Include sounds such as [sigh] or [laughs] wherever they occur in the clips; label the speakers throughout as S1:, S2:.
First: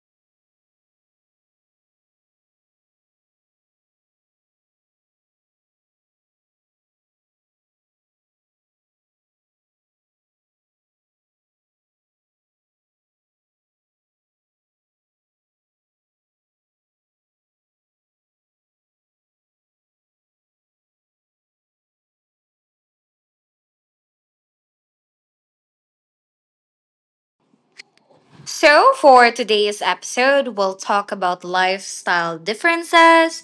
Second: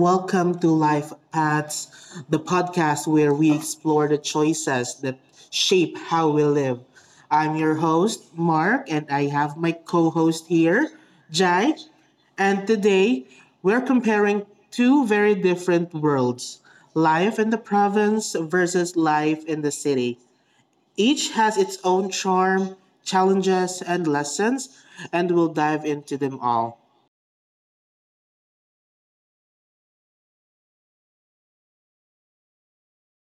S1: welcome to Life Paths, the podcast where we explore the choices that shape how we live. I'm your host, Mark, and I have my co host here, Jai. And today, we're comparing two very different worlds, life in the province versus life in the city. Each has its own charm, challenges, and lessons, and we'll dive into them all.
S2: So, for today's episode, we'll talk about lifestyle differences,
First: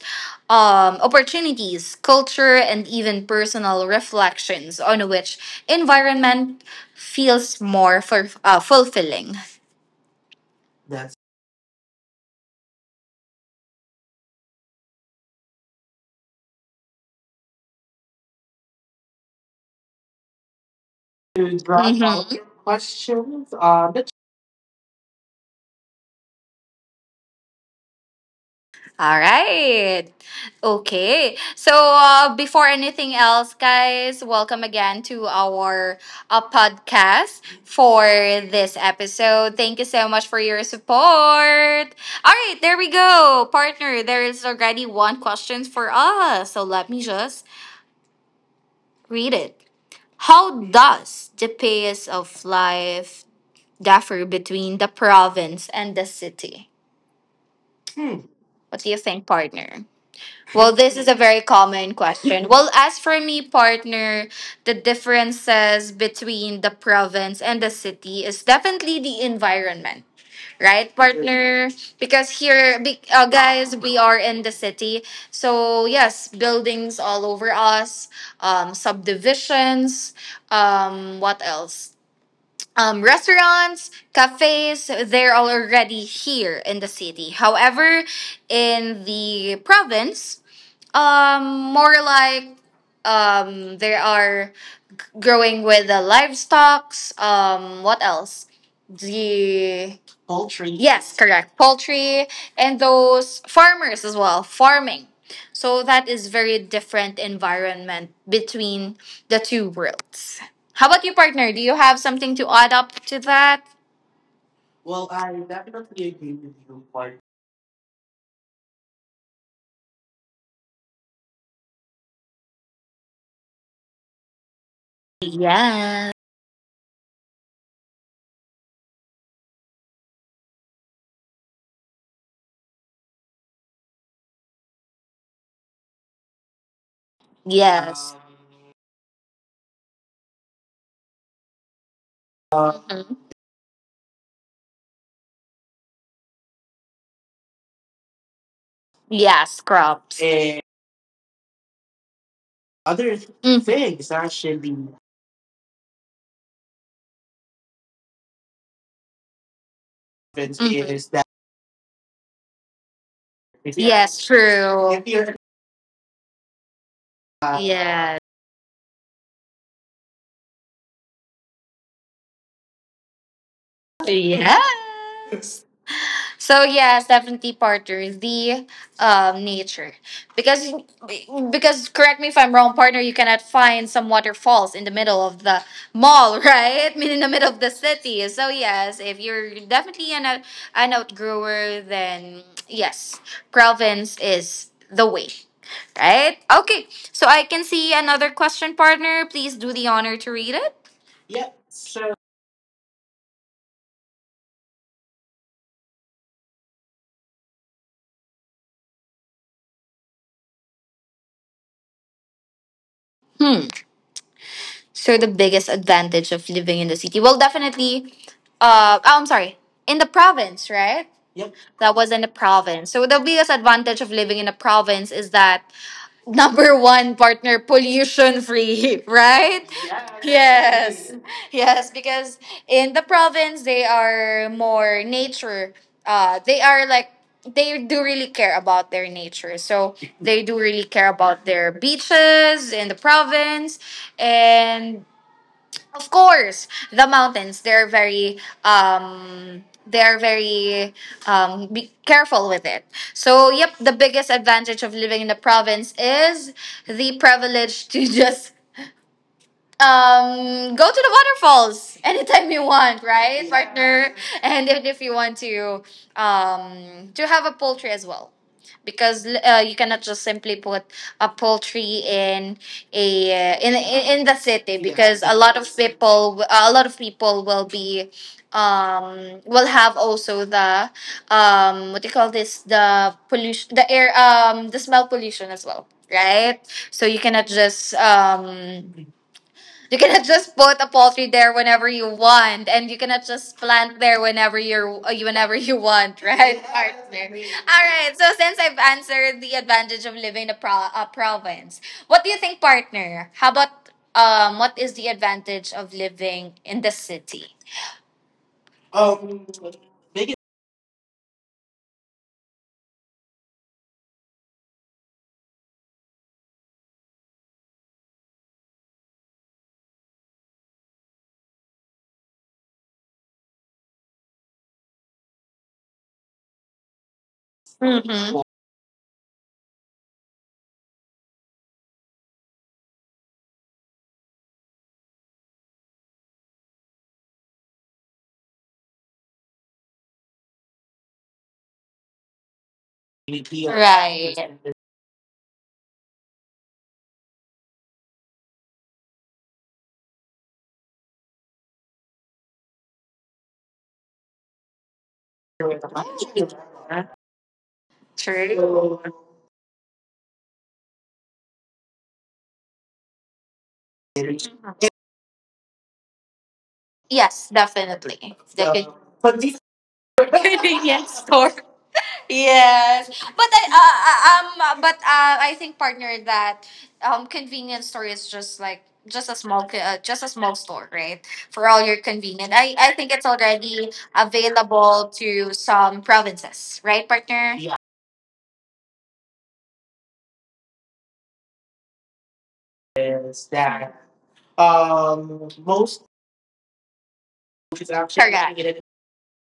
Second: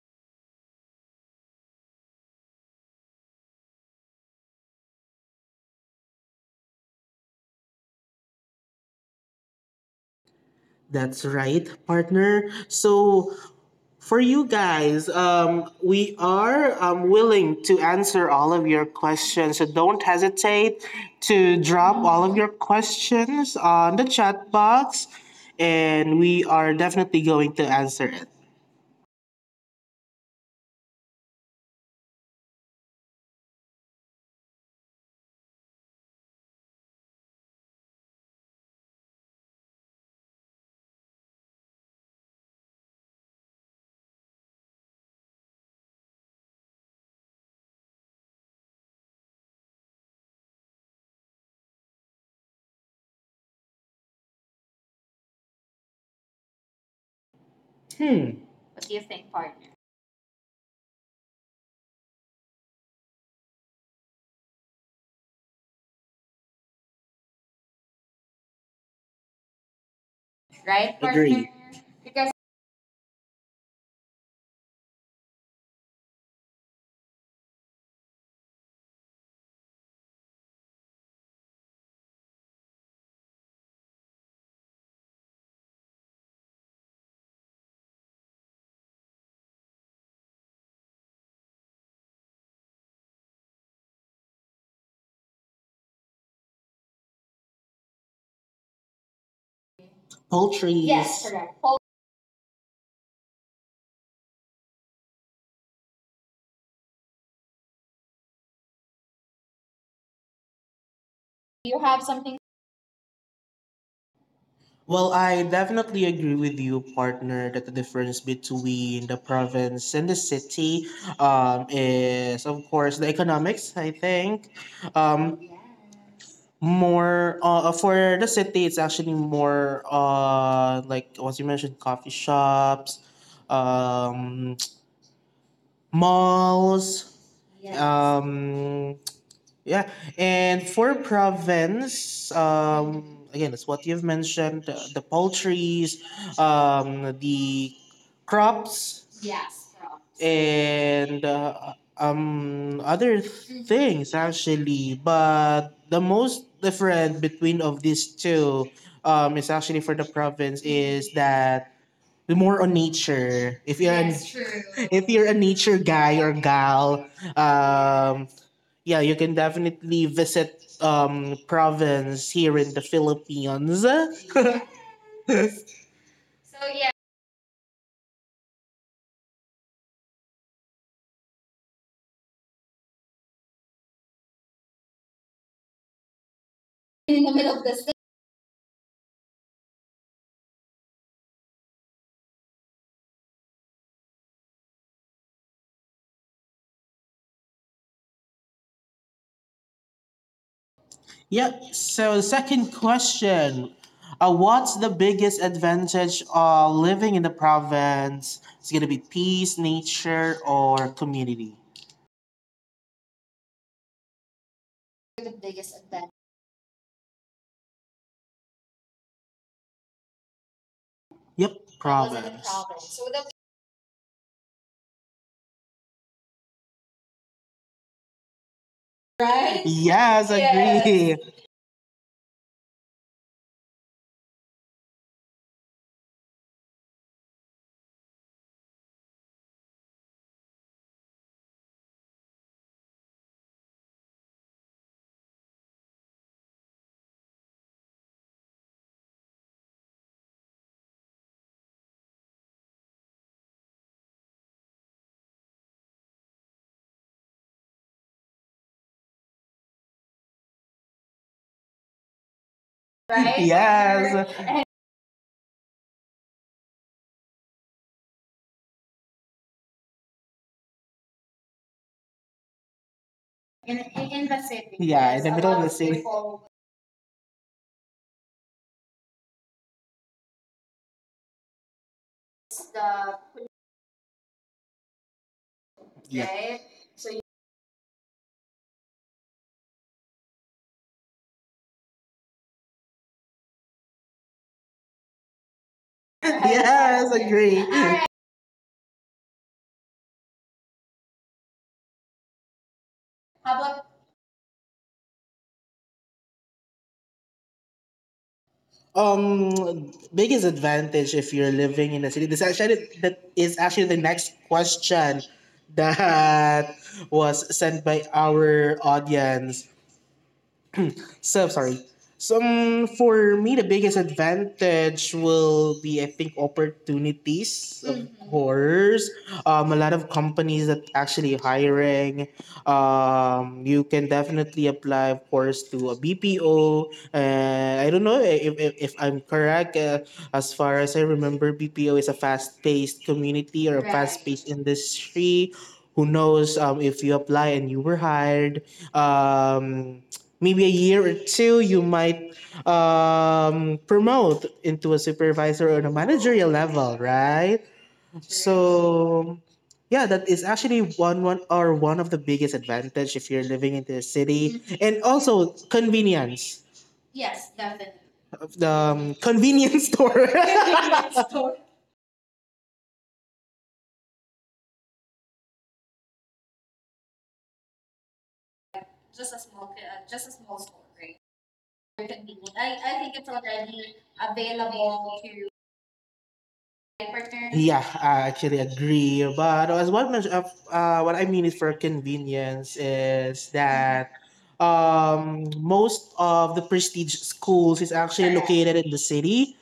S2: opportunities, culture, and even personal reflections on which environment feels more fulfilling. That's
S1: That's right, partner. So for you guys, we are willing to answer all of your questions. So don't hesitate to drop
S2: Mhm.
S1: all
S2: All
S1: of
S2: your
S1: your
S2: questions.
S1: questions on the chat box, and we are definitely going to answer it.
S2: All right. Okay. So, before anything else, guys, welcome again to our podcast for this episode. Thank you so much for your support. All right. There we go. Partner, there is already one question for us. So, let me just read it. How does the pace of life differ between the province and the city? Hmm.
S1: Hmm.
S2: What
S1: What
S2: do
S1: do
S2: you
S1: you
S2: think,
S1: think, partner?
S2: partner? Well, this is a very common question. Well, as for me, partner, the differences between the province and the city is definitely the environment, right,
S1: Right, partner? Agree.
S2: partner? Because
S1: Because
S2: here, guys, we are in the city. So, yes, buildings all over us, subdivisions, what else? Restaurants, cafes, they're all already here in the city. However, in the province, more like, there are growing with the livestock's. What else? The
S1: poultry,
S2: poultry. Yes,
S1: yes, correct.
S2: correct.
S1: Paul,
S2: Poultry and those farmers as well. Farming. So that is very different environment between the two worlds. How about you, partner? Do
S1: do you
S2: you
S1: have
S2: have
S1: something?
S2: something to add up to that?
S1: Well,
S2: Well,
S1: I
S2: I
S1: definitely
S2: definitely
S1: agree
S2: agree
S1: with
S2: with
S1: you,
S2: you, partner.
S1: partner, that the difference between the province and the city is, of course, the economics, I think. Um,
S2: Yeah.
S1: More for the city, it's actually more like what you mentioned, coffee shops, um, [tsk] malls,
S2: Yes.
S1: um, yeah, and for province,
S2: Um,
S1: again, it's what you've mentioned: the poultries, the crops,
S2: yeah, scrubs. And
S1: and
S2: other
S1: other
S2: Mm. things
S1: things
S2: actually
S1: actually. But the most different between of these two, is actually for the
S2: happens,
S1: province
S2: is
S1: is
S2: that
S1: that we're more on nature.
S2: if
S1: If
S2: you're,
S1: you're an,
S2: Yes,
S1: [laughs]
S2: true, if
S1: if you're
S2: you're,
S1: a nature guy or gal,
S2: Yes.
S1: yeah, you can definitely visit province here in the Philippines.
S2: [laughs]
S1: [laughs] So
S2: Yes. So
S1: yeah,
S2: yes, definitely partner, the nature, because correct me if I'm wrong, partner. You cannot find some waterfalls in the middle of the mall, [laughs] right? I mean,
S1: in
S2: in
S1: the
S2: the middle
S1: middle of
S2: of
S1: the
S2: the
S1: city.
S2: city. So yes, if you're definitely an an outgrower, then yes, province is the way. Right? Okay. So I can see another question, partner. Please do the honor to read it.
S1: Yep. So, second question. What's the biggest advantage of living in the province? It's going to be peace, nature, or community? The
S2: So the
S1: biggest
S2: biggest
S1: advantage.
S2: advantage of living in the city? Well, definitely. Oh, I'm sorry. In the province, right?
S1: Yep, was in the
S2: Yep. That was in
S1: province.
S2: the
S1: province. So
S2: province.
S1: the
S2: So the biggest advantage of living in a province is that [laughs] number one, partner, pollution free, [laughs]
S1: right,
S2: right?
S1: yes,
S2: Yes.
S1: yes, agree.
S2: Yes. Yes, because in the province they are more nature. They are like, they do really care about their nature. So [laughs] they do really care about their beaches in the province, and of course, the mountains, they're very, they're very, be careful with it. So, yep, the biggest advantage of living in the province is the privilege to [laughs] just go to the waterfalls anytime you want,
S1: Right. [laughs]
S2: right, yeah, partner?
S1: Yes. And
S2: And if you want to have a poultry as well, because you cannot just simply put a poultry in a uh,
S1: in,
S2: in
S1: in
S2: in in
S1: the
S2: the
S1: city.
S2: city,
S1: Yeah, in the
S2: because
S1: middle of the city.
S2: a lot of people will be, will have also the, what do you call this,
S1: Stuff,
S2: the pollution, the air, the smell pollution as well,
S1: yeah, right?
S2: right?
S1: So
S2: So
S1: you
S2: you cannot just, you cannot just put a poultry there whenever you want, and you cannot just plant there whenever you
S1: [laughs]
S2: want, right, [laughs]
S1: yes, okay,
S2: partner?
S1: agree. All
S2: All
S1: right.
S2: right. So since I've answered the advantage of living in a, a province, what do you think, partner?
S1: How
S2: How about,
S1: about
S2: what is the advantage of living in the city? Um,
S1: Biggest
S2: biggest.
S1: advantage if you're living in a city. This actually that is actually the next question that was sent by our audience. So sorry. Some for me the biggest advantage will be, I think, opportunities, of
S2: Mm-hmm.
S1: course. A lot of companies that actually hiring. You can definitely apply, of course, to a BPO. And I don't know if if I'm correct. As far as I remember, BPO is a fast paced community or a fast, right,
S2: Right.
S1: paced industry. Who knows if you apply and you were hired? Maybe a year or two you might promote into a supervisor or a managerial level, right?
S2: True.
S1: So yeah, that is actually one of the biggest advantage if you're living in the city, and also convenience. Yes,
S2: Yes,
S1: definitely.
S2: definitely.
S1: Of the
S2: [laughs] But this
S1: convenience [laughs] store. Convenience
S2: convenience store.
S1: store.
S2: [laughs] Yes, but I think partner that convenience store is just like just a just
S1: Just a
S2: a
S1: small
S2: small
S1: store,
S2: store,
S1: right?
S2: right? For all your
S1: Very convenient.
S2: convenience,
S1: I,
S2: I
S1: I
S2: I think
S1: think it's
S2: it's already
S1: already
S2: available
S1: available to
S2: to some provinces,
S1: life,
S2: right,
S1: partner?
S2: partner?
S1: Yeah, I actually agree. But as what what I mean is for convenience is, mm-hmm,
S2: Yes,
S1: that
S2: that
S1: most
S2: most
S1: of the prestige schools is
S2: is
S1: actually
S2: actually,
S1: correct,
S2: Correct,
S1: located in
S2: located
S1: the
S2: in-.
S1: city.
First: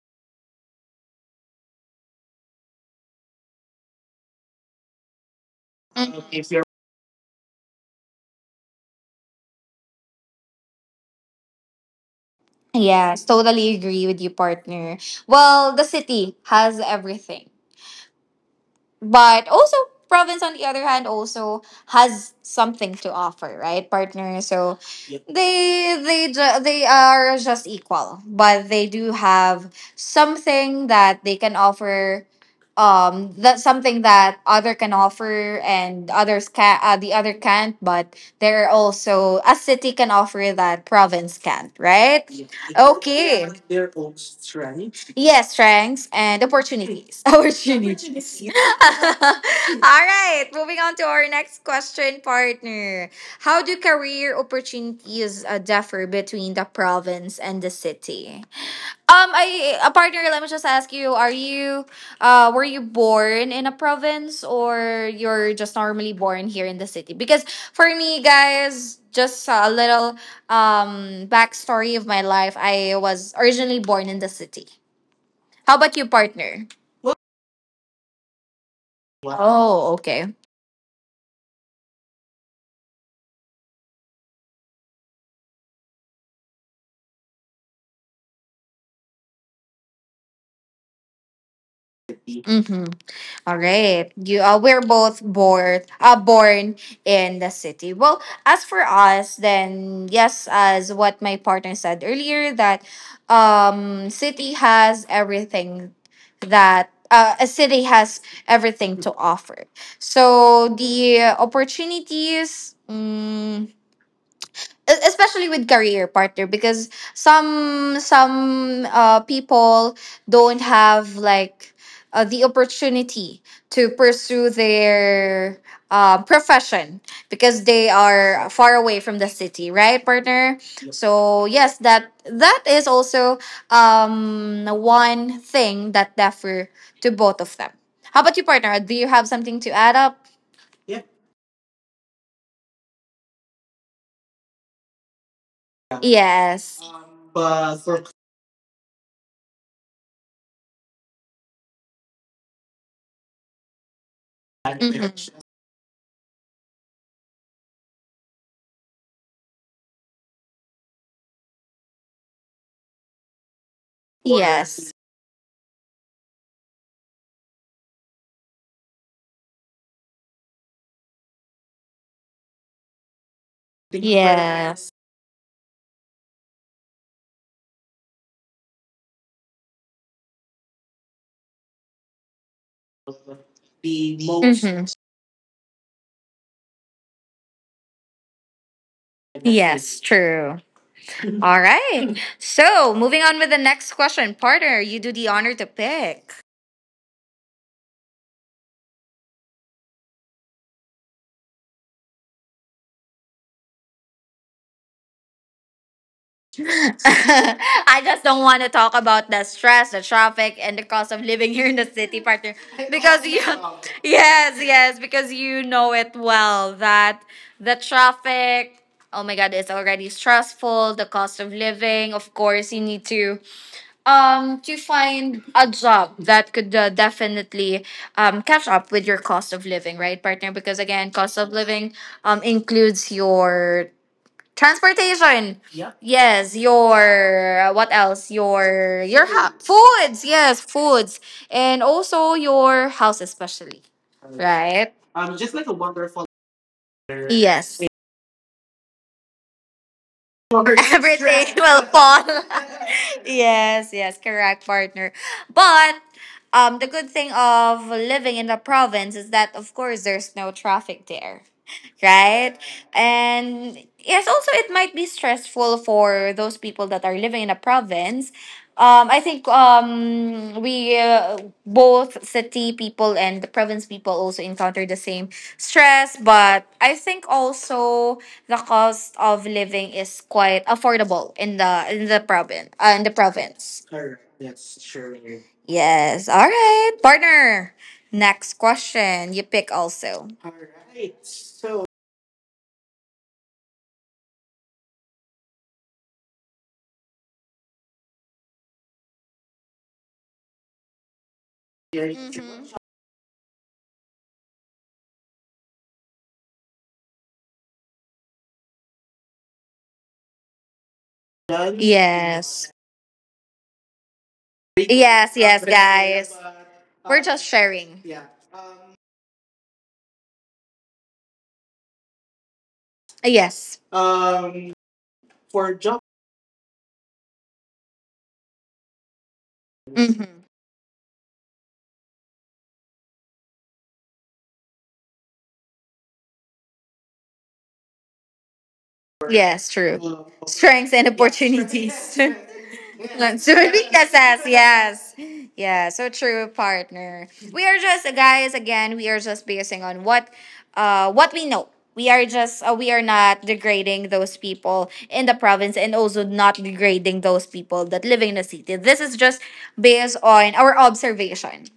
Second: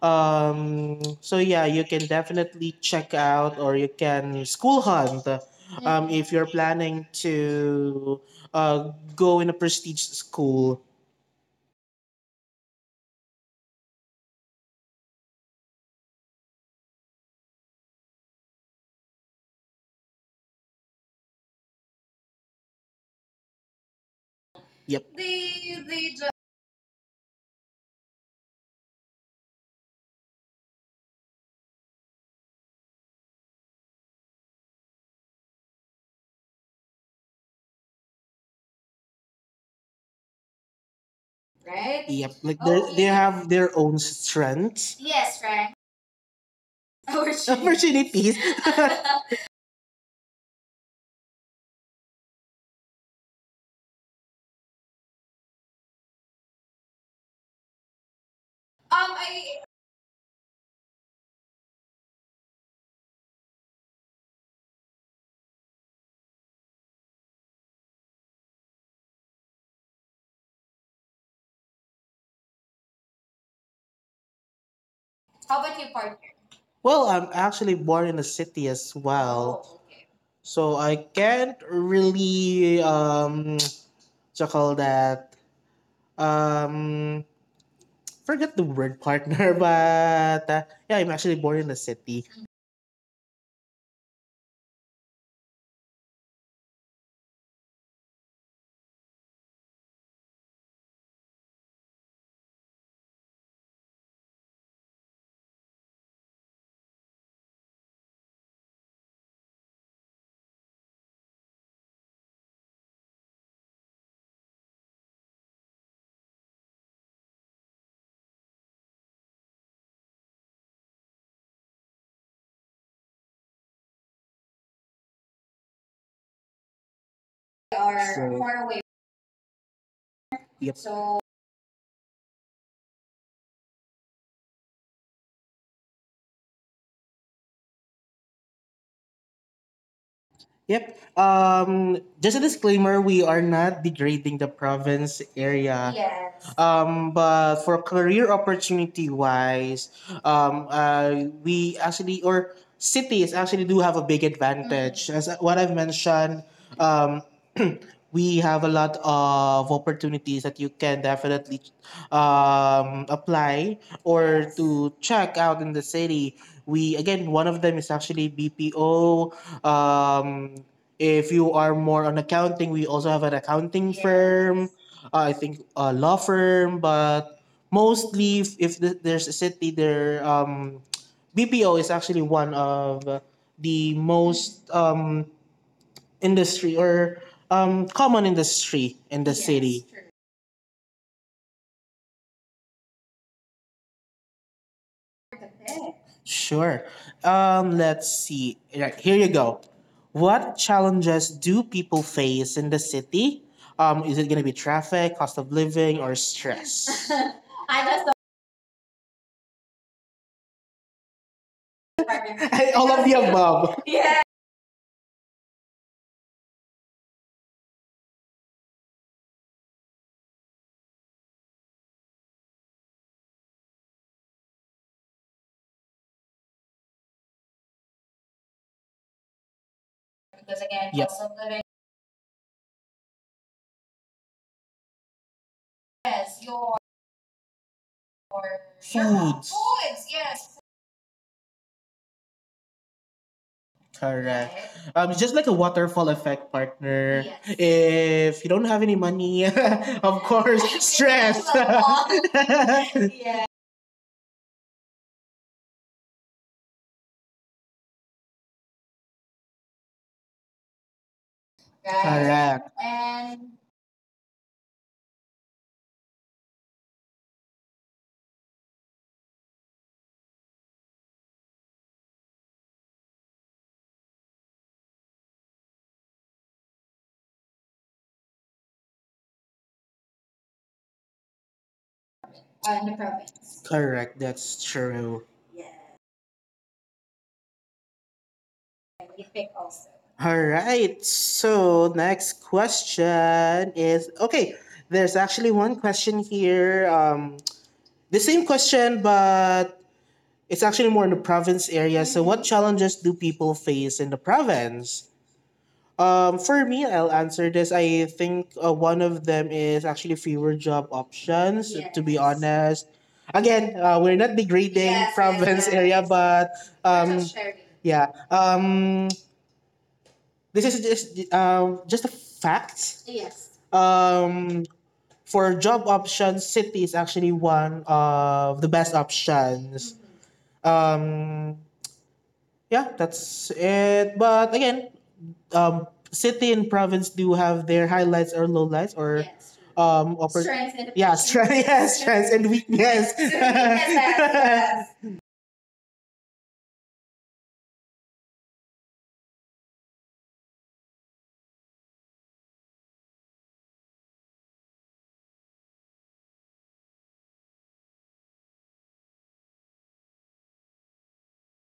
S1: So yeah, you can definitely check out or you can school hunt, mm-hmm,
S2: Mhm.
S1: if you're
S2: If you're.
S1: planning to go in a prestige school.
S2: Yes, totally agree with you, partner. Well, the city has everything. But also, province, on the other hand, also has something to offer, right, partner? So
S1: Yep.
S2: Yep. they
S1: They
S2: they are just equal, but they do have something that they can offer. That something that other can offer and others can, the other can't, but there are also a city can offer that province can't,
S1: right?
S2: right?
S1: Yep. Like they okay,
S2: Okay.
S1: have their own strengths.
S2: Yes,
S1: Yes, Frank. [laughs]
S2: strengths and
S1: [laughs]
S2: opportunities. [laughs]
S1: Opportunity. Opportunities.
S2: Opportunities. [laughs]
S1: [laughs] [laughs]
S2: All right, moving on to our next question, partner. How do career opportunities differ between the province and the city? I
S1: I.
S2: a partner. Let me just ask you: Are you, were you born in a province or you're just normally born here in the city? Because for me, guys, just a little backstory of my life. I was originally born in the city.
S1: How
S2: How
S1: about you,
S2: about you,
S1: partner?
S2: partner?
S1: Well, I'm actually born in a city as well. Oh,
S2: Oh,
S1: okay.
S2: okay.
S1: So I can't really [tsk] to call that um forget the word, partner, [laughs] but yeah, I'm actually born in a city.
S2: Mm-hmm. All right. You we're both born in the city. Well, as for us, then yes, as what my partner said earlier, that city has everything, that a city has everything to offer. So the opportunities, especially with career, partner, because some people don't have like, the opportunity to pursue their profession, because
S1: We
S2: they
S1: are
S2: are
S1: so-
S2: far
S1: far away.
S2: away from the city, right, partner?
S1: Yep.
S2: Yep.
S1: So
S2: So yes, that is also one thing that differ to both of them. How about you, partner? Do you have something to add up?
S1: yep. Just a disclaimer: we are not degrading the province
S2: Yeah.
S1: area. Yes.
S2: Yes.
S1: But
S2: But
S1: for
S2: for.
S1: career opportunity wise, we actually or cities actually do have a big
S2: Mhm.
S1: advantage. As what I've mentioned, um, [clears throat] we have a lot of opportunities that you can definitely apply
S2: Or,
S1: or yes,
S2: Yes, something
S1: to check out in the city. We again, one of them is actually BPO. Um, if you are more on accounting, we also have an
S2: further.
S1: accounting
S2: Yes.
S1: firm. Yes. I think a law firm, but mostly if, there's a city there, BPO is actually one of the
S2: Be most.
S1: most
S2: Hmm.
S1: industry or common industry in the yes,
S2: Yes,
S1: city. True.
S2: true. All right. So, moving on with the next question. Partner, you do the honor to pick.
S1: Sure. Let's see. Right, here you go. What challenges do people face in the city? Is it going to be traffic, cost of living, or stress?
S2: [laughs]
S1: [laughs] I
S2: I
S1: just
S2: just
S1: don't
S2: don't want to talk about the stress, the traffic, and the cost of living here in the city, partner.
S1: [laughs] all of the
S2: Because you,
S1: above.
S2: [laughs]
S1: Yeah.
S2: yes, yes, because you know it well that the traffic, oh my God, it's already stressful. The cost of living, of course, you need to, to find a job that could, definitely, catch up with your cost of living, right partner,
S1: Because
S2: because
S1: again,
S2: again,
S1: yep, cost
S2: cost
S1: of
S2: of
S1: living,
S2: living, includes your transportation. Yep.
S1: yes,
S2: Yes, your, what else, your
S1: your
S2: your
S1: foods, foods,
S2: foods. Yes,
S1: yes.
S2: foods. And also your house, especially,
S1: Correct,
S2: right?
S1: right? It's just
S2: Just
S1: like a
S2: like a
S1: waterfall
S2: wonderful.
S1: effect, partner. Yes.
S2: Yes,
S1: If you don't have any money, [laughs] of course, [laughs] stress.
S2: everything [laughs]
S1: There's
S2: will
S1: a lot.
S2: fall.
S1: [laughs]
S2: [laughs]
S1: Yeah,
S2: Yes, yes, correct, partner. But the good thing of living in the province is that, of course, there's no traffic there,
S1: right.
S2: right?
S1: Correct. And
S2: And yes, also it might be stressful for those people that are living in a province, I think, we both city people and the province people also encounter the same stress, but I think also the cost of living is quite affordable in the province,
S1: in the
S2: in the
S1: province.
S2: province. Correct.
S1: Correct. That's
S2: That's
S1: true.
S2: true.
S1: Yeah,
S2: Yes. All right, partner. Next
S1: and you
S2: question. You
S1: pick
S2: pick
S1: also.
S2: also.
S1: All
S2: All
S1: right.
S2: right. So,
S1: So next question is okay. There's actually one question here. The same question, but it's actually more in the province area. So, what, Mhm.
S2: hmm
S1: challenges do people face in the province? For me, I'll answer this. I think one of them is actually fewer job options, to be, yes,
S2: Yes.
S1: honest. Again, we're not degrading yes, yes,
S2: Yes, yes,
S1: province, yes, area,
S2: guys.
S1: but we're
S2: We're
S1: just
S2: just
S1: sharing.
S2: sharing.
S1: Yeah, this is just just a fact, yes,
S2: Yes.
S1: for
S2: For
S1: job
S2: job.
S1: options city is actually one of the best options.
S2: hmm
S1: um Yeah, that's it. But again, city and province do have their highlights or lowlights, or yes,
S2: Yes,
S1: true,
S2: true.
S1: strengths
S2: Strengths
S1: and
S2: and
S1: yeah, strength, [laughs] yes, [laughs]
S2: opportunities.
S1: strengths and
S2: [laughs]
S1: weakness. [laughs]
S2: Luxury assess,
S1: Yes,
S2: yes. Yeah, so true partner. We are just guys, again, we are just basing on what, what we know. We are just, we are not degrading those people in the province, and also not degrading those people that live in the city. This is just based on our observation,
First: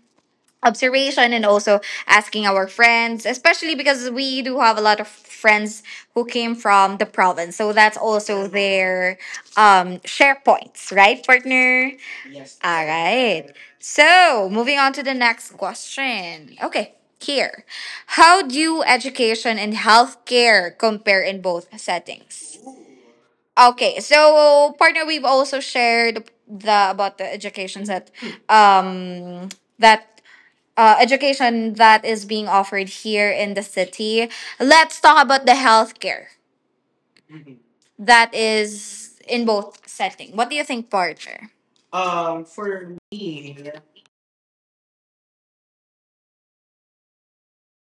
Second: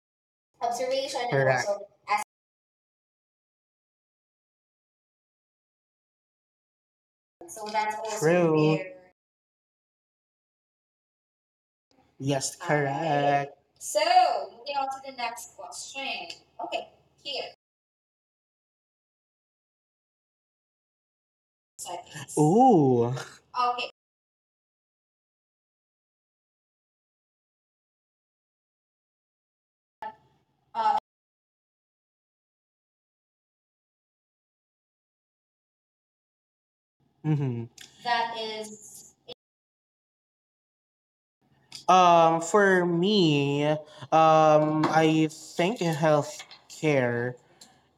S1: observation and
S2: and
S1: correct,
S2: also
S1: also
S2: asking our friends, especially because we do have a lot of friends who came from the
S1: essence.
S2: province.
S1: So
S2: So
S1: that's
S2: that's
S1: also
S2: also
S1: true there.
S2: their, share points, right, partner?
S1: Yes, okay,
S2: All right.
S1: correct. So
S2: So
S1: moving
S2: moving
S1: on
S2: on to
S1: to the
S2: the
S1: next
S2: next
S1: question.
S2: question.
S1: Okay,
S2: Okay.
S1: here.
S2: Here, how do education and healthcare compare in both
S1: So I think it's,
S2: settings?
S1: ooh. Okay,
S2: Okay, so partner, we've also shared the about the educations that, um that,
S1: uh,
S2: education that is being offered here in the city. Let's talk about the healthcare
S1: mm-hmm, that
S2: that
S1: is
S2: is in both setting. What do you think, Parker?
S1: For
S2: For
S1: me,
S2: me.
S1: I think healthcare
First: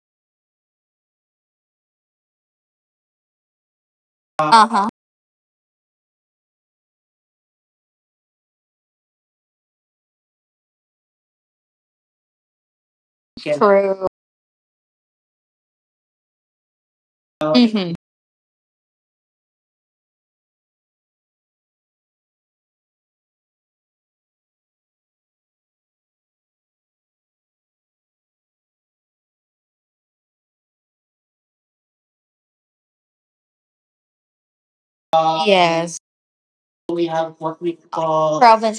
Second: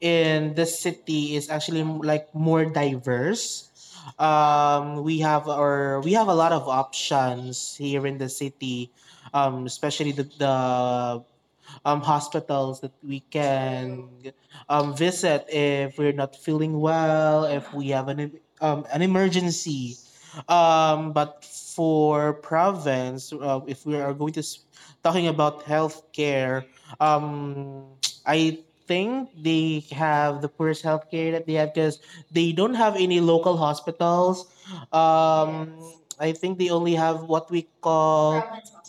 S1: in the city is actually like more diverse.
S2: Uh huh.
S1: We have our we have a lot of options here in the city, especially the hospitals that we
S2: Can.
S1: can
S2: True.
S1: visit if we're not feeling well, if we
S2: Mm-hmm.
S1: have an emergency. But for province, if we are going to talking about healthcare, um, I think they have the poorest healthcare that they have because they don't have any local hospitals, um,
S2: Yes.
S1: I think they only
S2: We
S1: have
S2: have
S1: what we
S2: what we
S1: call
S2: call Province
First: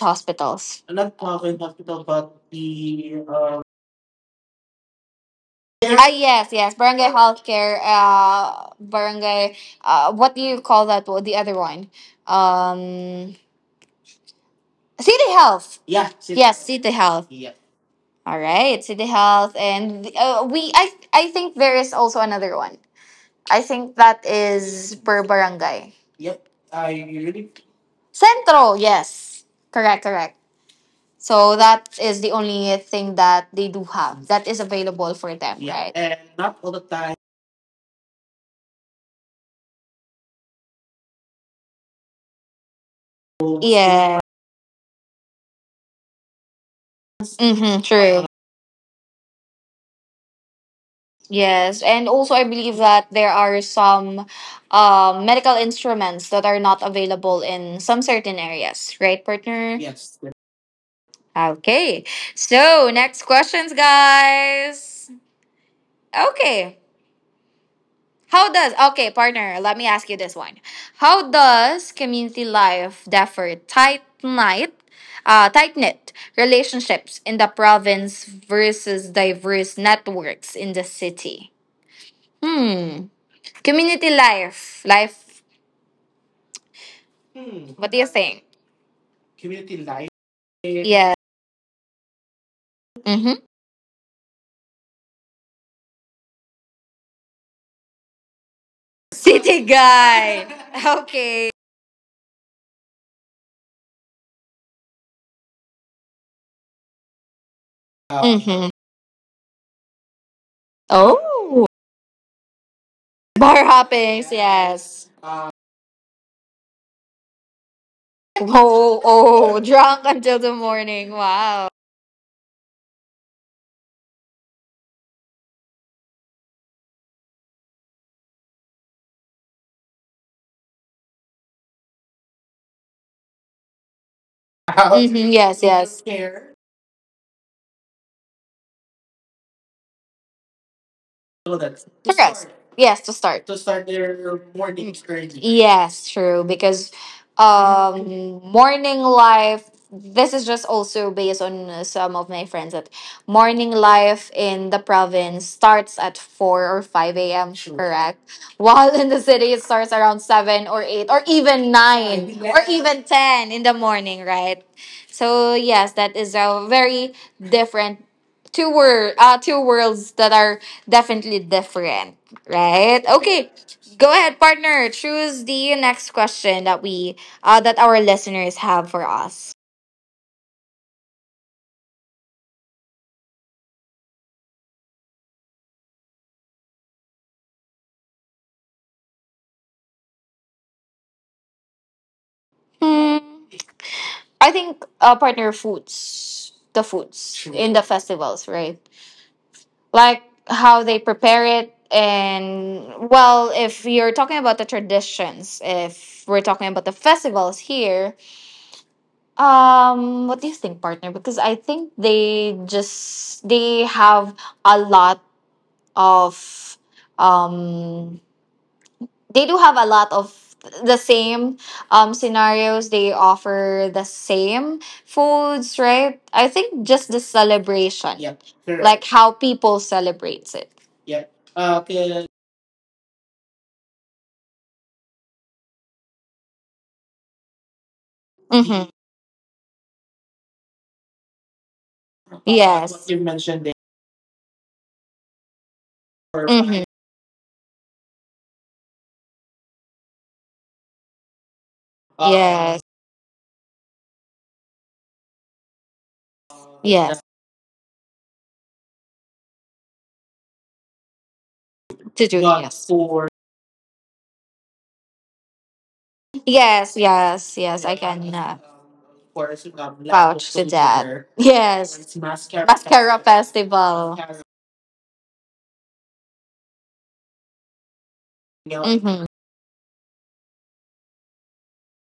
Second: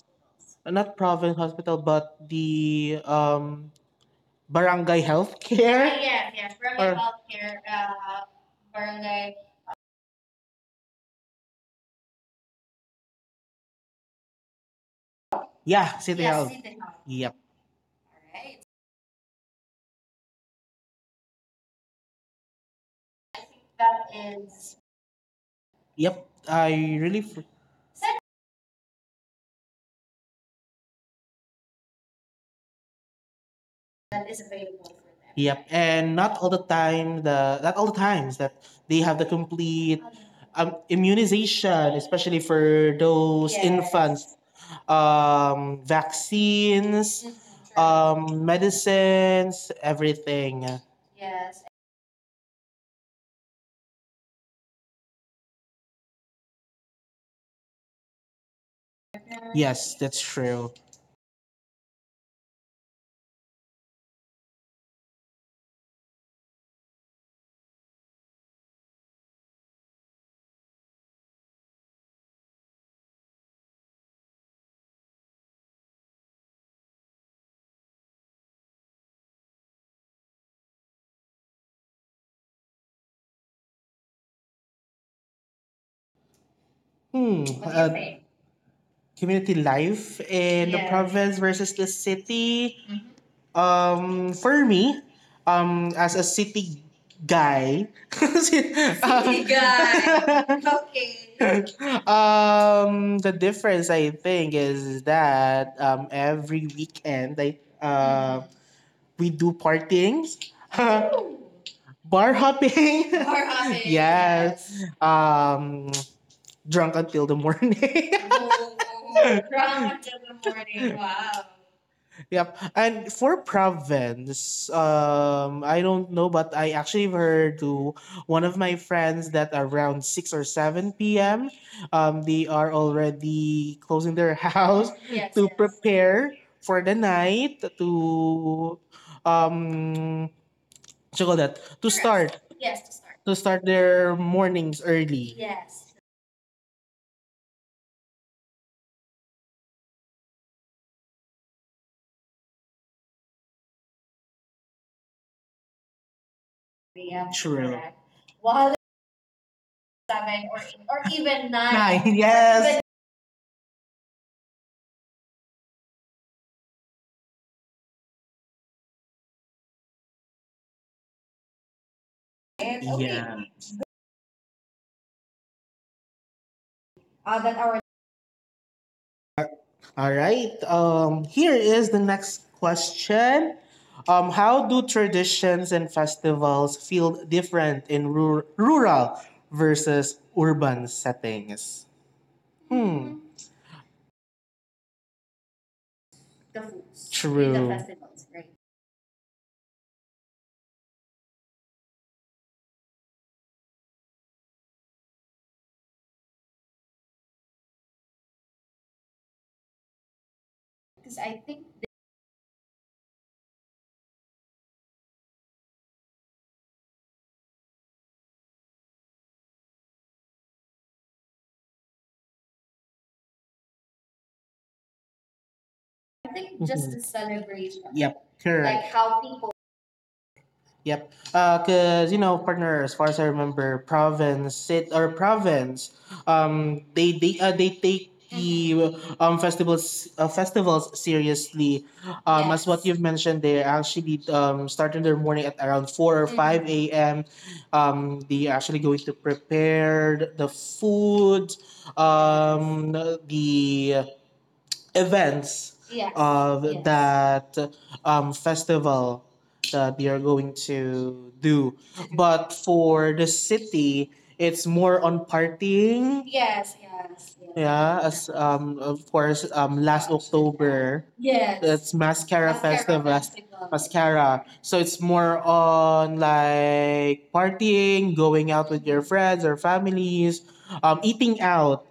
S2: hospitals,
S1: not
S2: not
S1: province
S2: province
S1: hospital,
S2: hospital,
S1: but
S2: but
S1: the
S2: the,
S1: barangay healthcare. Ah,
S2: Ah,
S1: yes, yes,
S2: yes,
S1: or-
S2: yes.
S1: barangay or-
S2: Barangay
S1: healthcare,
S2: healthcare.
S1: barangay.
S2: Barangay. What do you call that? The other one. Um. City Health.
S1: Yeah,
S2: Yeah.
S1: city, yes,
S2: City.
S1: health.
S2: Yes,
S1: City
S2: City
S1: Hall.
S2: Health.
S1: Yep,
S2: Yeah. All
S1: alright,
S2: right, City Health, and, we. I think there is also another one.
S1: I
S2: I
S1: think
S2: think
S1: that
S2: that
S1: is,
S2: is per barangay.
S1: yep.
S2: Yep. I
S1: I really
S2: really.
S1: fr-
S2: Centro. Yes. Correct, correct. So that is the only thing that they do have
S1: that is
S2: that is
S1: available for
S2: available for
S1: them.
S2: them,
S1: Yep,
S2: Yeah, right?
S1: and
S2: And
S1: not all
S2: not
S1: the
S2: all the time.
S1: time the not all the times that they have the complete immunization, especially for
S2: So,
S1: those, yes,
S2: Yes.
S1: infants, vaccines,
S2: Mm-hmm,
S1: mhm,
S2: true.
S1: um, medicines, everything. Yes.
S2: Yes, and also I believe that there are some, medical instruments that are not available in some certain areas, right, partner?
S1: Yes,
S2: Yes.
S1: that's true.
S2: Okay, so next questions, guys. Okay, how does, okay, partner, let me ask you this one. How does community life differ, tight knit relationships in the province versus diverse networks in the city? Hmm. Community life. Life.
S1: Hmm. What do you,
S2: What do
S1: uh,
S2: you
S1: think?
S2: think?
S1: Community
S2: Community life.
S1: life in the, yes,
S2: Yeah.
S1: province versus the city. Mhm.
S2: Mm-hmm.
S1: Um, for me, as a city guy, [laughs] city
S2: City
S1: guy.
S2: guy.
S1: [laughs]
S2: [laughs]
S1: Okay.
S2: Okay.
S1: um, the difference I think is that every weekend I mhm,
S2: Mm-hmm.
S1: we do partings, [laughs] ooh,
S2: Oh.
S1: bar hopping. [laughs] Bar
S2: Bar
S1: hopping.
S2: hoppings,
S1: Yes. Yes.
S2: yes. [laughs]
S1: Drunk until the morning. [laughs]
S2: Oh,
S1: Oh,
S2: oh, drunk
S1: drunk until
S2: until
S1: the
S2: the morning.
S1: morning. Wow.
S2: Wow.
S1: Yep. And for province, I don't know, but I actually heard to one of my friends that around 6 or 7 p.m., they are already closing their [laughs] house,
S2: Mhm,
S1: yes,
S2: yes,
S1: to yes,
S2: yes. Care.
S1: prepare for the night to, um, what you call
S2: To,
S1: that?
S2: Correct,
S1: To rest,
S2: start.
S1: start,
S2: Yes,
S1: yes, to
S2: to
S1: start,
S2: start.
S1: to
S2: To
S1: start
S2: start
S1: their
S2: their
S1: mornings
S2: mornings early.
S1: early.
S2: Yes,
S1: Yes.
S2: true. Because morning life, this is just also based on some of my friends that morning life in the province starts at 4 or 5
S1: P.m.,
S2: a.m.,
S1: true, correct?
S2: correct?
S1: While
S2: While
S1: it's
S2: in the city, it starts around
S1: seven
S2: 7
S1: or
S2: or
S1: eight
S2: 8
S1: or
S2: or
S1: even
S2: even
S1: nine. Nine.
S2: 9 or
S1: Yes.
S2: even 10 in the morning, right? So, yes, that is a very different two worlds that are definitely different,
S1: Even
S2: right?
S1: nine, okay.
S2: Okay.
S1: Yeah.
S2: Go ahead, partner. Choose the next question that we
S1: That
S2: that
S1: our
S2: our listeners have for us.
S1: all right. Here is the next question. How do traditions and festivals feel different in rural versus urban settings?
S2: Hmm.
S1: Hmm.
S2: I think partner foods.
S1: The
S2: The
S1: foods.
S2: foods, sure,
S1: True.
S2: in the
S1: The festivals,
S2: festivals,
S1: right?
S2: right? Like how they prepare it. And well, if you're talking about the traditions, if we're talking about the festivals here, what do you think, partner?
S1: Because
S2: Because I think they just they have a lot of um they do have a lot of the same scenarios. They offer the same foods, right?
S1: I
S2: I
S1: think
S2: think
S1: just
S2: just
S1: the
S2: the
S1: celebration.
S2: celebration.
S1: Yep.
S2: Yep,
S1: Correct.
S2: correct.
S1: Like
S2: Like
S1: how
S2: how
S1: people
S2: people celebrates it.
S1: yep.
S2: Yep.
S1: Cause
S2: Okay.
S1: you know, partner, as far as I remember, province sit or province, they take
S2: Mm-hmm.
S1: the festivals seriously.
S2: What,
S1: As what yes,
S2: yes,
S1: you've
S2: you
S1: mentioned,
S2: mentioned there,
S1: they actually starting their morning at around four or five
S2: mm-hmm,
S1: Mm-hmm. a.m. They actually going to prepare the food, yes,
S2: yes.
S1: the events, yeah, of yes,
S2: Yes.
S1: that festival that they are going to do.
S2: To do God,
S1: But
S2: yes.
S1: for the city, it's more on partying. Yes,
S2: Yes,
S1: yes.
S2: yes,
S1: Yes.
S2: yes. I
S1: Yeah,
S2: can,
S1: as of course, last
S2: vouch to
S1: October,
S2: that.
S1: yes, it's
S2: Yes.
S1: Mascara
S2: Mascara
S1: Festival.
S2: Festival.
S1: Mascara. So it's more on like partying, going out with your
S2: Mm-hmm.
S1: friends or families, eating out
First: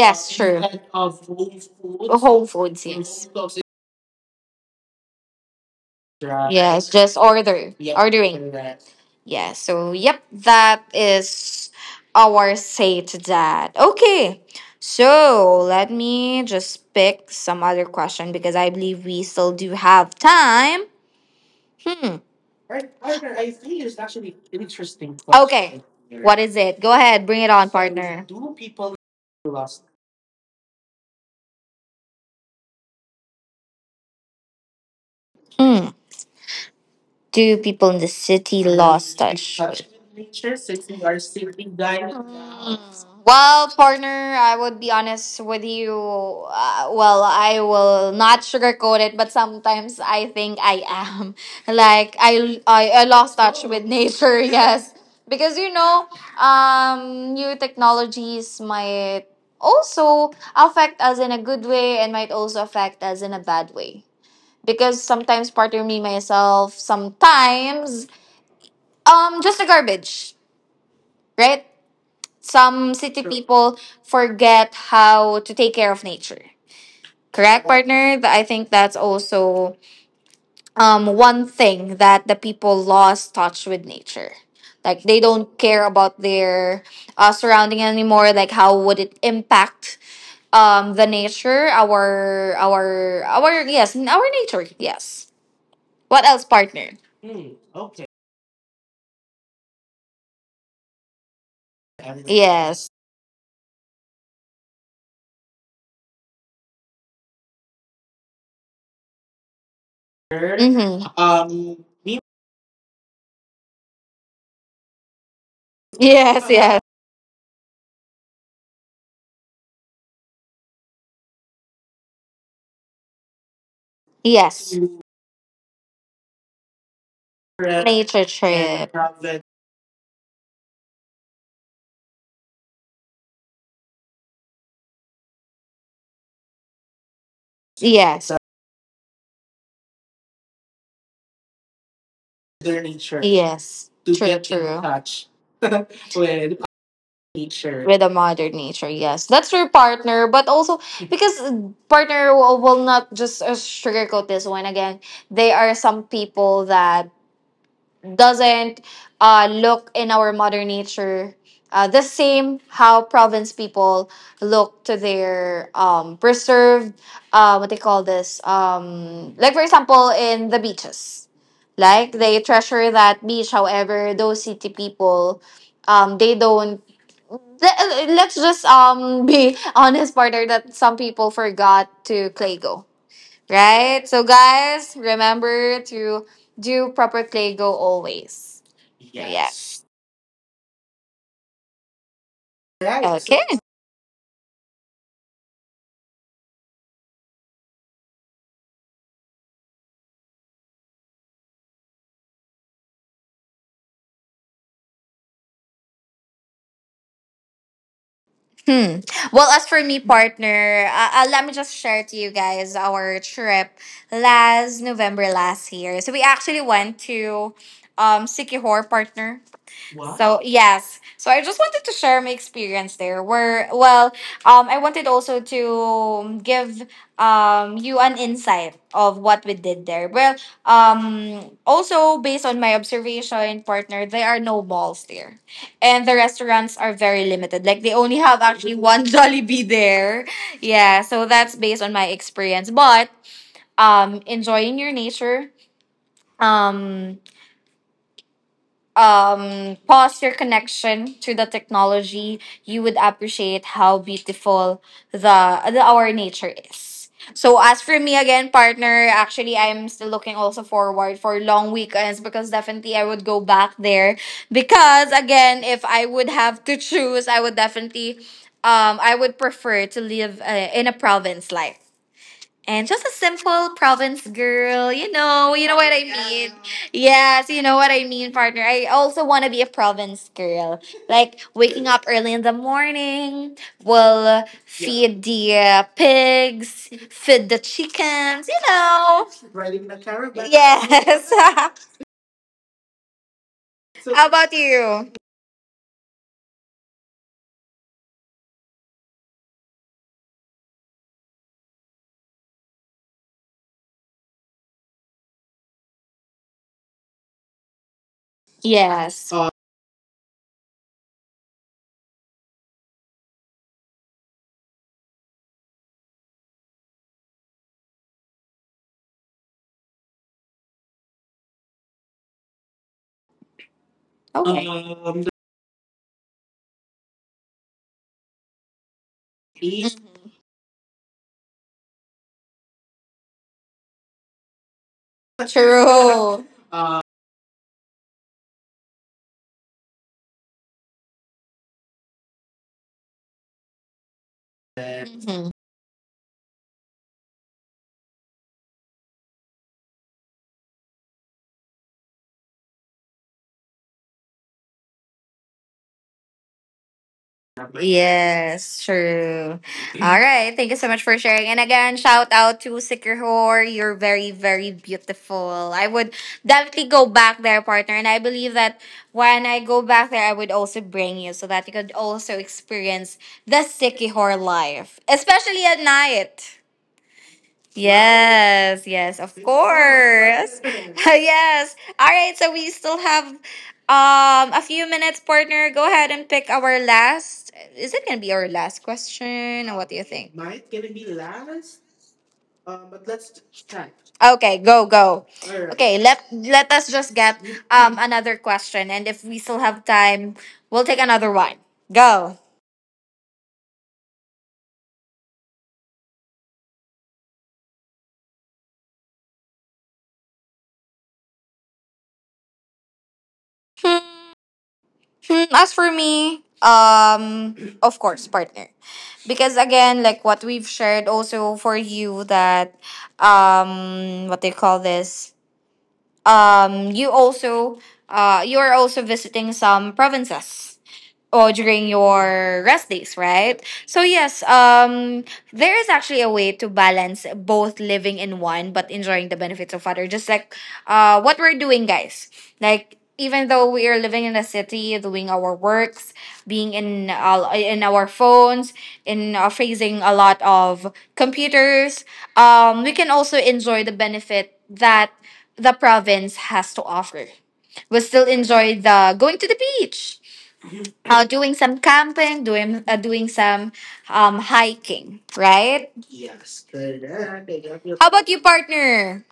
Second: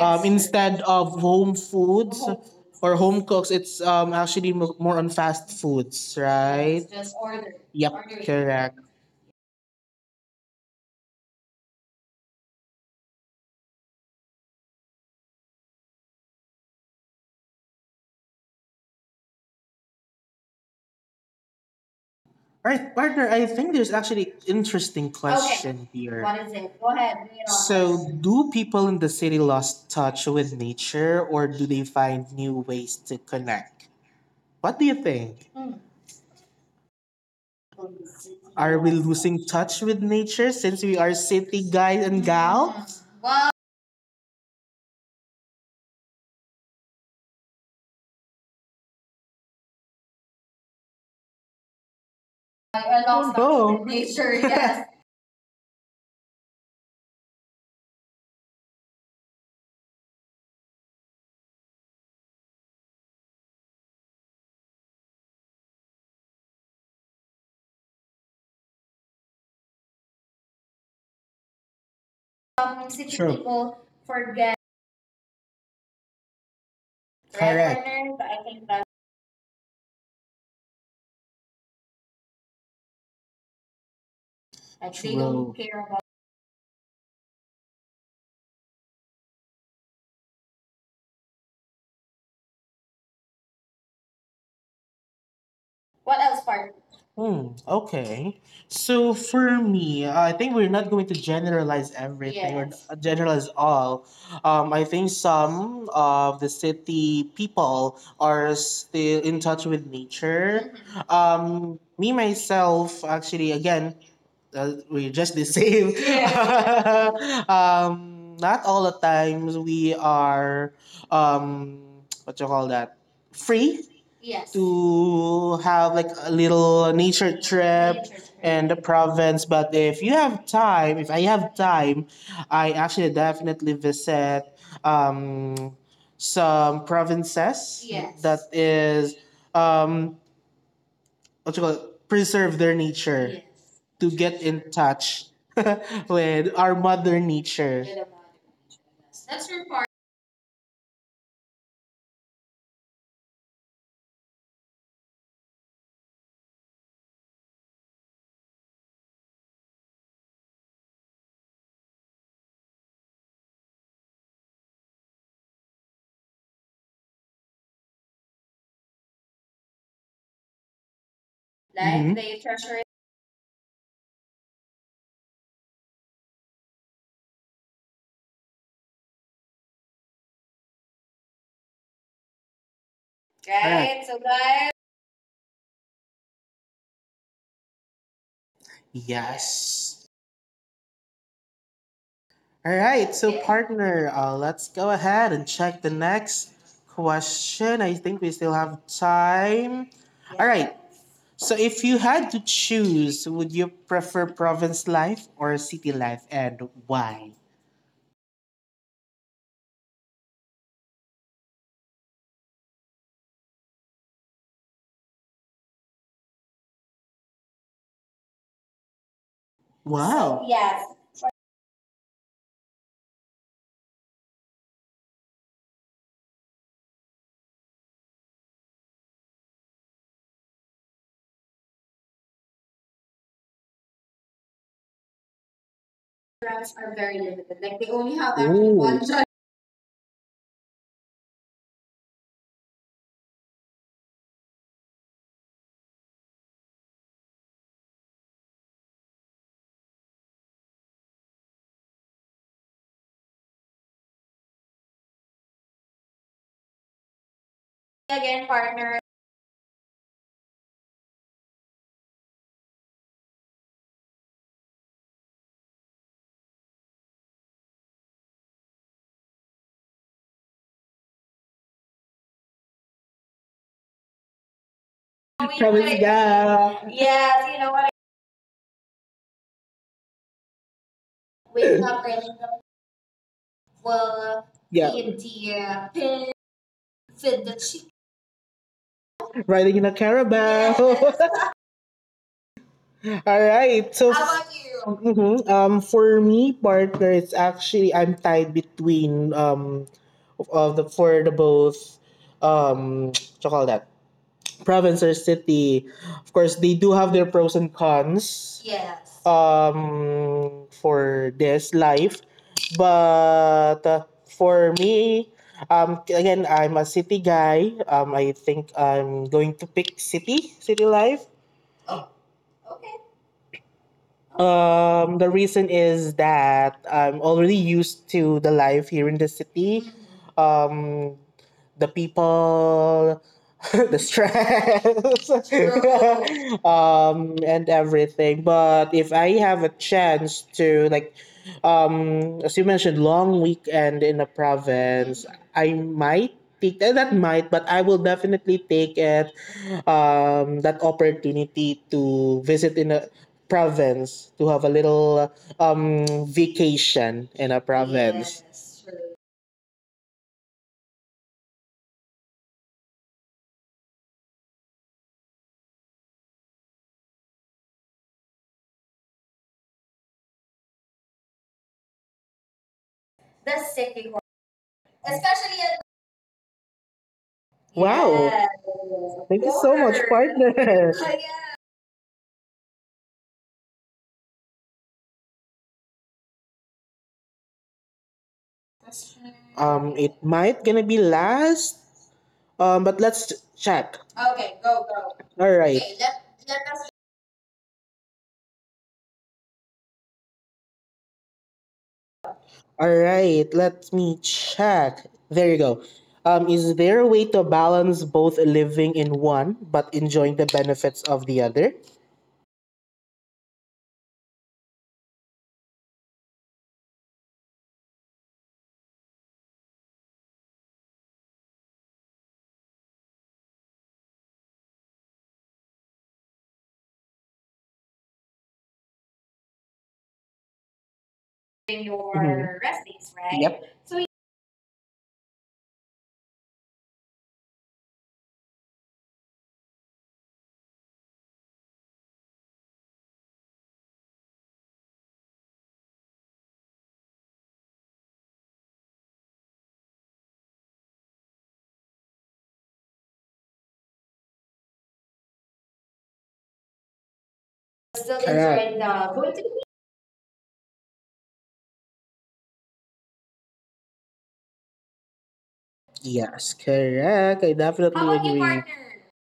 S1: um, yes,
S2: true.
S1: instead of home foods, home
S2: Whole
S1: foods,
S2: Foods,
S1: or home
S2: yes.
S1: cooks, it's more on fast foods, right? It's
S2: Yes,
S1: just
S2: just
S1: order.
S2: order.
S1: Yep, order it,
S2: Ordering.
S1: correct.
S2: Yeah, so yep, that is our say to that. Okay. So let me just pick some other question because I believe we still do have time. Hmm.
S1: All right,
S2: Right,
S1: partner,
S2: partner,
S1: I
S2: I
S1: think
S2: think
S1: there's
S2: it's
S1: actually
S2: actually an
S1: interesting,
S2: interesting
S1: okay,
S2: question. Okay.
S1: question
S2: Here.
S1: here. What
S2: What
S1: is
S2: is
S1: it?
S2: it? Go
S1: Go
S2: ahead.
S1: ahead, read
S2: Bring it
S1: it on.
S2: on, so,
S1: So, us,
S2: partner.
S1: do
S2: Do
S1: people
S2: people
S1: in the city
S2: lost?
S1: lost touch with nature or do they find new ways to connect? What do you think? Hmm.
S2: Hmm. Do people in the city
S1: Are we
S2: lost
S1: losing
S2: touch
S1: touch
S2: with?
S1: with
S2: Mm.
S1: nature since we are city guys and gal? Well,
S2: Well, partner, I would be honest with you. Well, I will not sugarcoat it, but sometimes I think I am. [laughs] Like I, I,
S1: I
S2: I
S1: lost,
S2: lost touch with
S1: both, nature,
S2: nature. [laughs]
S1: yes.
S2: Yes, because you know, new technologies might also affect us in a good way and might also affect us in a bad way because sometimes partner me myself sometimes just the garbage, right?
S1: [laughs] Some
S2: Some
S1: city,
S2: city, true,
S1: true,
S2: people
S1: people forget,
S2: forget how to take care of nature. Correct,
S1: correct,
S2: partner.
S1: reference.
S2: Th-
S1: I
S2: i
S1: think
S2: think
S1: that
S2: that's also one thing that the people lost touch with nature,
S1: like,
S2: like
S1: they, true,
S2: they
S1: don't, true,
S2: don't care
S1: care about
S2: about their surrounding anymore. Like how would it impact the nature, our our yes, our nature, yes.
S1: what
S2: What
S1: else,
S2: else,
S1: part.
S2: partner?
S1: Hmm,
S2: Hmm. Okay.
S1: okay. So for me, I think we're not going to generalize everything or, yes,
S2: Yes.
S1: generalize all. I think some of the city people are still in touch with nature. Mhm.
S2: Hmm.
S1: Me myself, actually, again, we're just the same. [laughs] Yeah.
S2: Yes, yes,
S1: [laughs] Not all the times we are, um, what you call that, free, yes,
S2: yes.
S1: to have like a little nature trip, nature
S2: Nature
S1: trip, and the
S2: trip.
S1: province. But if you have time, if I have time, I actually definitely visit, um, some provinces, yes,
S2: Yes.
S1: that, yes, is, um, what you call preserve their
S2: Their nature.
S1: nature, yes,
S2: Yes.
S1: to
S2: To, true,
S1: get
S2: get in,
S1: in
S2: true, touch
S1: touch
S2: [laughs]
S1: [laughs] with
S2: with
S1: our mother
S2: nature,
S1: nature. With
S2: with a
S1: the mother.
S2: modern nature, yes,
S1: Yes.
S2: that's
S1: That's your
S2: your
S1: part.
S2: partner. But also, because partner, will not just, sugarcoat this one again, they are some people that doesn't, look in our modern nature the same how province people look to their, preserved, what they call this, like for example in the beaches,
S1: Like,
S2: like
S1: mhm,
S2: they
S1: they treasure it.
S2: treasure that beach. However, those city people, they don't let's just, [laughs] be honest, partner, that some people forgot to clay go.
S1: Correct. Right?
S2: Right?
S1: So
S2: So,
S1: guys,
S2: guys, remember to do proper play go always. Yes.
S1: yes. All
S2: Yes.
S1: right.
S2: Right.
S1: So, okay,
S2: Okay.
S1: partner, let's go ahead and check the next question. I think we still have time. All, yeah, right. So, if you had to choose, would you prefer province life or city life and why?
S2: Hmm. Well, as for me, partner, let me just share to you guys our trip last November last year. So we actually went to Sikihor, partner.
S1: So,
S2: So
S1: wow, yes,
S2: yes, so I just wanted to share my experience there. Where, well, I wanted also to give you an insight of what we did there. Well, also based on my observation, partner, there are no malls there and the
S1: restaurants
S2: restaurants
S1: are
S2: are
S1: very
S2: very
S1: limited.
S2: limited.
S1: Like
S2: Like
S1: they
S2: they
S1: only
S2: only
S1: have
S2: have
S1: actually, ooh,
S2: actually
S1: one
S2: one [laughs]
S1: jolly
S2: Jollibee there. Yeah, so that's based on my experience. But enjoying your nature, um pause your connection to the technology, you would appreciate how beautiful the our nature is. So as for me
S1: again,
S2: again,
S1: partner.
S2: partner, actually I'm still looking also forward for long weekends because definitely I would go back there. Because again, if I would have to choose, I would definitely I would prefer to live, in a province life and just a simple province girl.
S1: We
S2: You know
S1: promise,
S2: what I, yeah, mean.
S1: yeah.
S2: Yes,
S1: Yes, you
S2: you
S1: know
S2: know
S1: what?
S2: what I mean, partner. I also want to be a province girl. Like
S1: Wake
S2: waking up
S1: up and
S2: early in the morning, will
S1: will, yeah, feed
S2: feed the,
S1: the, pig,
S2: pigs,
S1: feed
S2: feed
S1: the
S2: the
S1: chicken.
S2: chickens. You know.
S1: Riding in
S2: Riding
S1: a
S2: the caravan.
S1: caravan.
S2: Yes.
S1: [laughs] All right. So
S2: [laughs]
S1: how
S2: How
S1: about
S2: about
S1: you?
S2: you?
S1: Mhm. For me, partner, it's actually I'm tied between, of the both, [tsk] what you call that, province or city, of course, they do have their pros and cons, yes,
S2: Yes. Okay.
S1: for this life. But, for me, again, I'm a city guy. I think I'm going to pick city life. Oh. Okay.
S2: Um,
S1: The reason is that I'm already used to the life here in the city.
S2: mhm.
S1: Um, the people, [laughs] the stress, [laughs]
S2: True. [laughs] uh,
S1: and everything. But if I have a chance to, like, as you mentioned, long weekend in a province,
S2: mhm.
S1: I might take, that might, but I will definitely take it. That opportunity to visit in a province to have a little vacation in a province.
S2: Yes,
S1: Yes, true.
S2: true. All right. Thank you so much for sharing. And again, shout out to Sikihor. You're very, very beautiful. I would definitely go back there, partner. And I believe that when I go back there, I would also bring you so that you could also experience the
S1: That's sick, before,
S2: Sikihor life,
S1: especially,
S2: especially at night.
S1: wow, yes.
S2: Yes, yes, of
S1: Thank you so much, water,
S2: course. [laughs]
S1: partner.
S2: Yes. All right, so we still have a few minutes, partner. Go ahead and pick our last. Is it going to be our last
S1: [laughs]
S2: question? Or what do you
S1: It
S2: think?
S1: might
S2: Might
S1: gonna
S2: gonna
S1: be
S2: be
S1: last.
S2: last,
S1: But
S2: but
S1: let's
S2: let's try.
S1: check. Okay,
S2: Okay,
S1: go,
S2: go
S1: go.
S2: go. All
S1: All
S2: right.
S1: right.
S2: Okay,
S1: Okay, let
S2: let us
S1: us.
S2: just get another question, and if we still have time, we'll take another one. Go.
S1: All right, let me check. There you go. Is there a way to balance both living in one but enjoying the benefits of the other?
S2: Hmm. As for me, of course, partner. Because again, like what we've shared also for you, that what they call this? Um, you also you are also visiting some provinces or
S1: Mhm,
S2: during
S1: your
S2: your rest
S1: recipes,
S2: days,
S1: right? Yep.
S2: right?
S1: So you
S2: So yes, there is actually a way to balance both living in one but enjoying the benefits of other. Just like, what we're doing, guys. Like even though we are living in a city, doing our works, being in, in our phones, in, facing a lot of computers, we can also enjoy the benefit that the province has to offer. We'll
S1: still,
S2: still
S1: correct,
S2: enjoy
S1: the
S2: the going to the
S1: going,
S2: beach, doing some camping, doing some hiking, right?
S1: yes, correct, I
S2: How
S1: definitely
S2: about you,
S1: agree.
S2: partner?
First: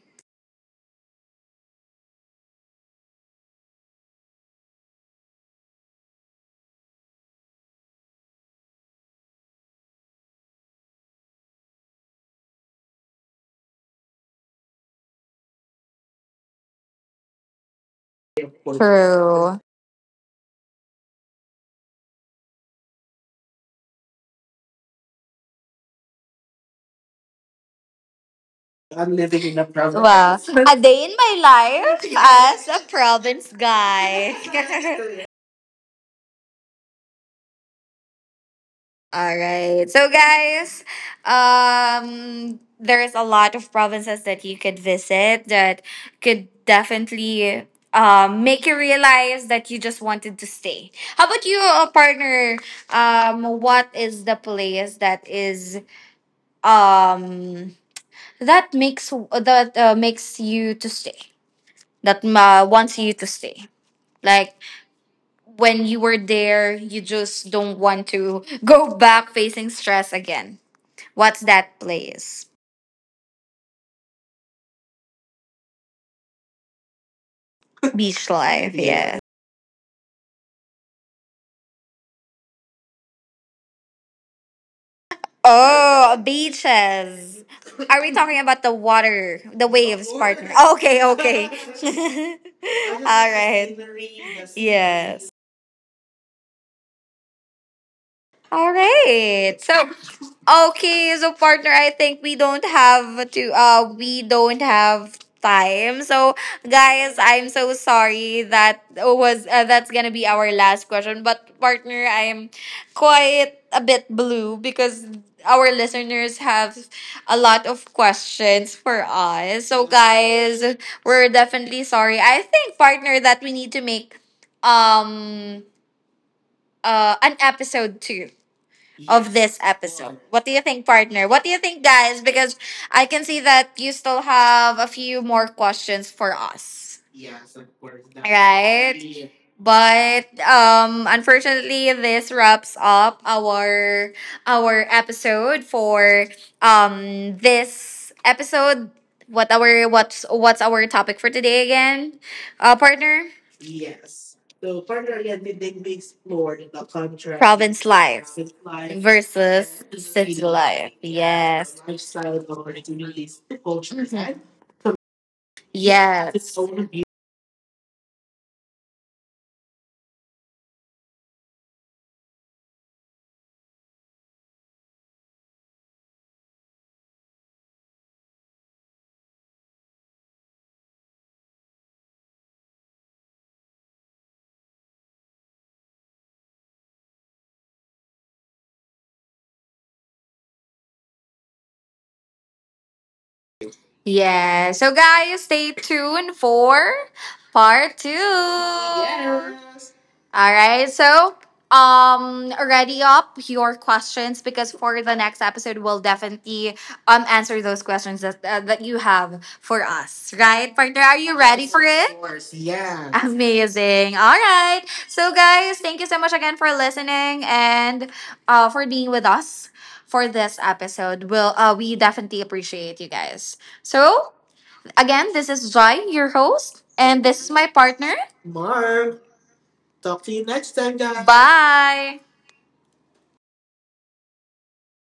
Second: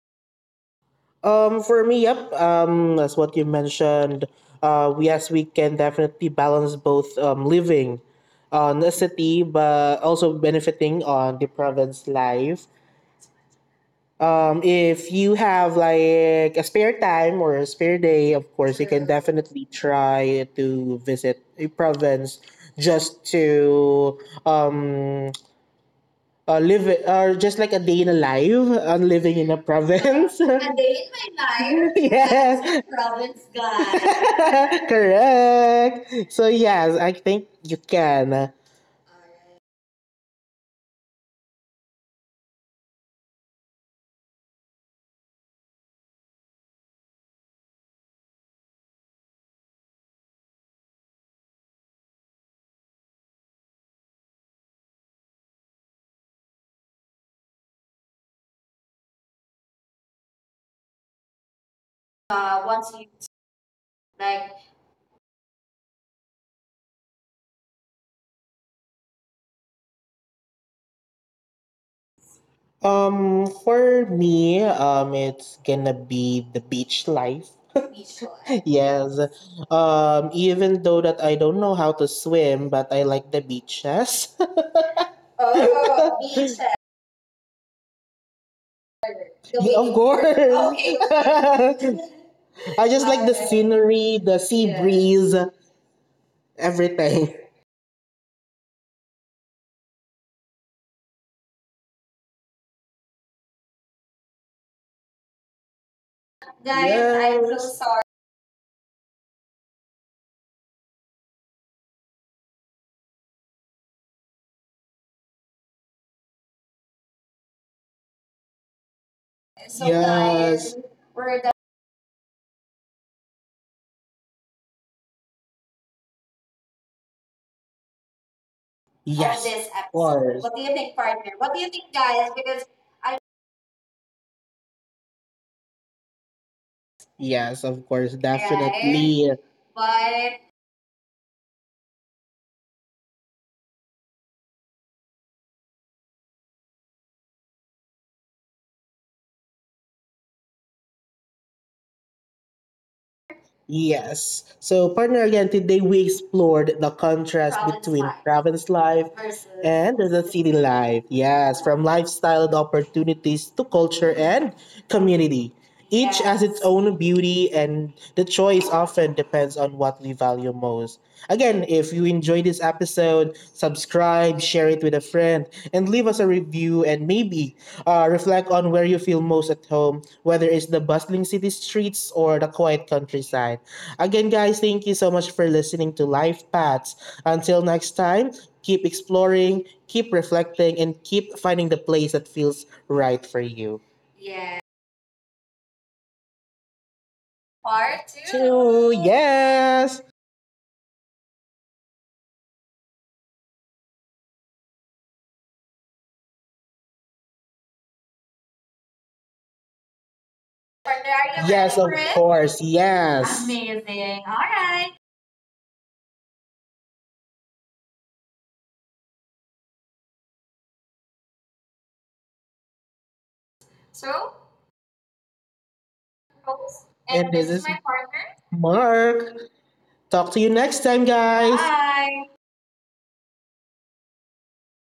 S1: For me, yep. That's what you mentioned. Yes, we can definitely balance both, living on the city, but also benefiting on the province life. If you have like a spare time or a spare day, of course, you can
S2: True.
S1: definitely try to visit a province just to, um, live or just like a day in a life on living in a
S2: Wow.
S1: province. [laughs] A
S2: A
S1: day
S2: day in my
S1: in my life, [laughs]
S2: life
S1: I,
S2: [laughs]
S1: yes,
S2: as a
S1: a
S2: province
S1: province
S2: guy.
S1: guy. [laughs]
S2: [laughs]
S1: Correct. So yes, I think you can.
S2: All right. So guys, there's a lot of provinces that you could visit that could definitely make you realize that you just wanted to stay. How about you, partner? What is the place that is um that makes that, makes you to stay? That,
S1: Once
S2: wants
S1: you
S2: you to stay.
S1: like,
S2: Like when you were there, you just don't want to go [laughs] back facing stress again. What's that place?
S1: For me, it's gonna be the beach life.
S2: [laughs]
S1: [laughs] Beach
S2: Beach
S1: life.
S2: life, yeah. Yeah.
S1: Yes. Yes. Even though that I don't know how to swim, but I like the beaches. [laughs] Oh,
S2: Oh,
S1: beaches.
S2: beaches. Are we talking about the water,
S1: The,
S2: the
S1: yeah,
S2: waves, partner? Okay, okay.
S1: of way, course. [laughs] Okay.
S2: [laughs] All
S1: I just like the, alright,
S2: right.
S1: scenery, the sea, yeah,
S2: Yes.
S1: breeze, everything.
S2: All right. So, okay, so partner, I think we don't have to we don't have time. So,
S1: Guys,
S2: guys, I'm
S1: I'm so,
S2: so
S1: yes, sorry.
S2: sorry that was, that's going to be our last question, but partner, I'm quite a bit blue because our listeners have a lot of questions for us.
S1: I'm
S2: So,
S1: so tired,
S2: guys,
S1: yes, guys.
S2: we're
S1: We're done on,
S2: definitely sorry. I think partner that we need to make um an episode too of
S1: yes,
S2: this
S1: this of episode,
S2: episode. What
S1: course.
S2: do
S1: What
S2: you
S1: do you
S2: think,
S1: think,
S2: partner?
S1: partner?
S2: What do
S1: What
S2: you
S1: do you
S2: think,
S1: think,
S2: guys?
S1: guys?
S2: Because
S1: Because
S2: I
S1: I,
S2: can see that you still have a few more questions for us.
S1: yes, of course, right,
S2: Right?
S1: definitely,
S2: But
S1: but
S2: unfortunately this wraps up our episode for this episode. What our what's our topic for today again? Partner?
S1: yes.
S2: So
S1: So,
S2: further
S1: partner,
S2: yet,
S1: again,
S2: they may
S1: today
S2: be
S1: we
S2: explored
S1: explored
S2: the
S1: the
S2: contrast
S1: contrast, Province,
S2: province
S1: between life,
S2: life with
S1: province
S2: life,
S1: life versus,
S2: versus
S1: and the
S2: city
S1: city
S2: life.
S1: life. Yes,
S2: Yes,
S1: from
S2: lifestyle of
S1: lifestyle to
S2: our communities,
S1: opportunities to
S2: cultures,
S1: culture
S2: hmm, and
S1: and community. Each
S2: yes,
S1: has
S2: its
S1: its, yes,
S2: own.
S1: own beauty, and the choice often depends on what we value most. Again, if you enjoyed this episode, subscribe, share it with a friend, and leave us a review. And maybe, reflect on where you feel most at home, whether it's the bustling city streets or the quiet countryside. Again, guys, thank you so much for listening to Life Paths. Until next time, keep exploring, keep reflecting, and keep finding the place that feels right for you. Yeah.
S2: Yeah. So guys, stay tuned for part two.
S1: Part 2. Two,
S2: Yes.
S1: yes,
S2: All right. So ready up your questions because for the next episode we'll definitely answer those questions that, that you have for us, right, partner?
S1: partner,
S2: Are you
S1: are you,
S2: ready
S1: yes,
S2: for
S1: ready, of, for
S2: it?
S1: it?
S2: Of course,
S1: Course,
S2: yeah.
S1: yes.
S2: Amazing.
S1: Amazing. All
S2: All right.
S1: right.
S2: So guys, thank you so much again for listening and for being with us for this episode. We definitely appreciate you guys. So,
S1: So,
S2: again, this is Jai, your host,
S1: host, and
S2: and
S1: And
S2: this
S1: this
S2: is
S1: this is
S2: my
S1: is my
S2: partner. Marv,
S1: partner. Mark.
S2: talk
S1: Talk
S2: to
S1: to
S2: you
S1: you
S2: next
S1: next
S2: time,
S1: time,
S2: guys.
S1: guys.
S2: Bye.
S1: Bye.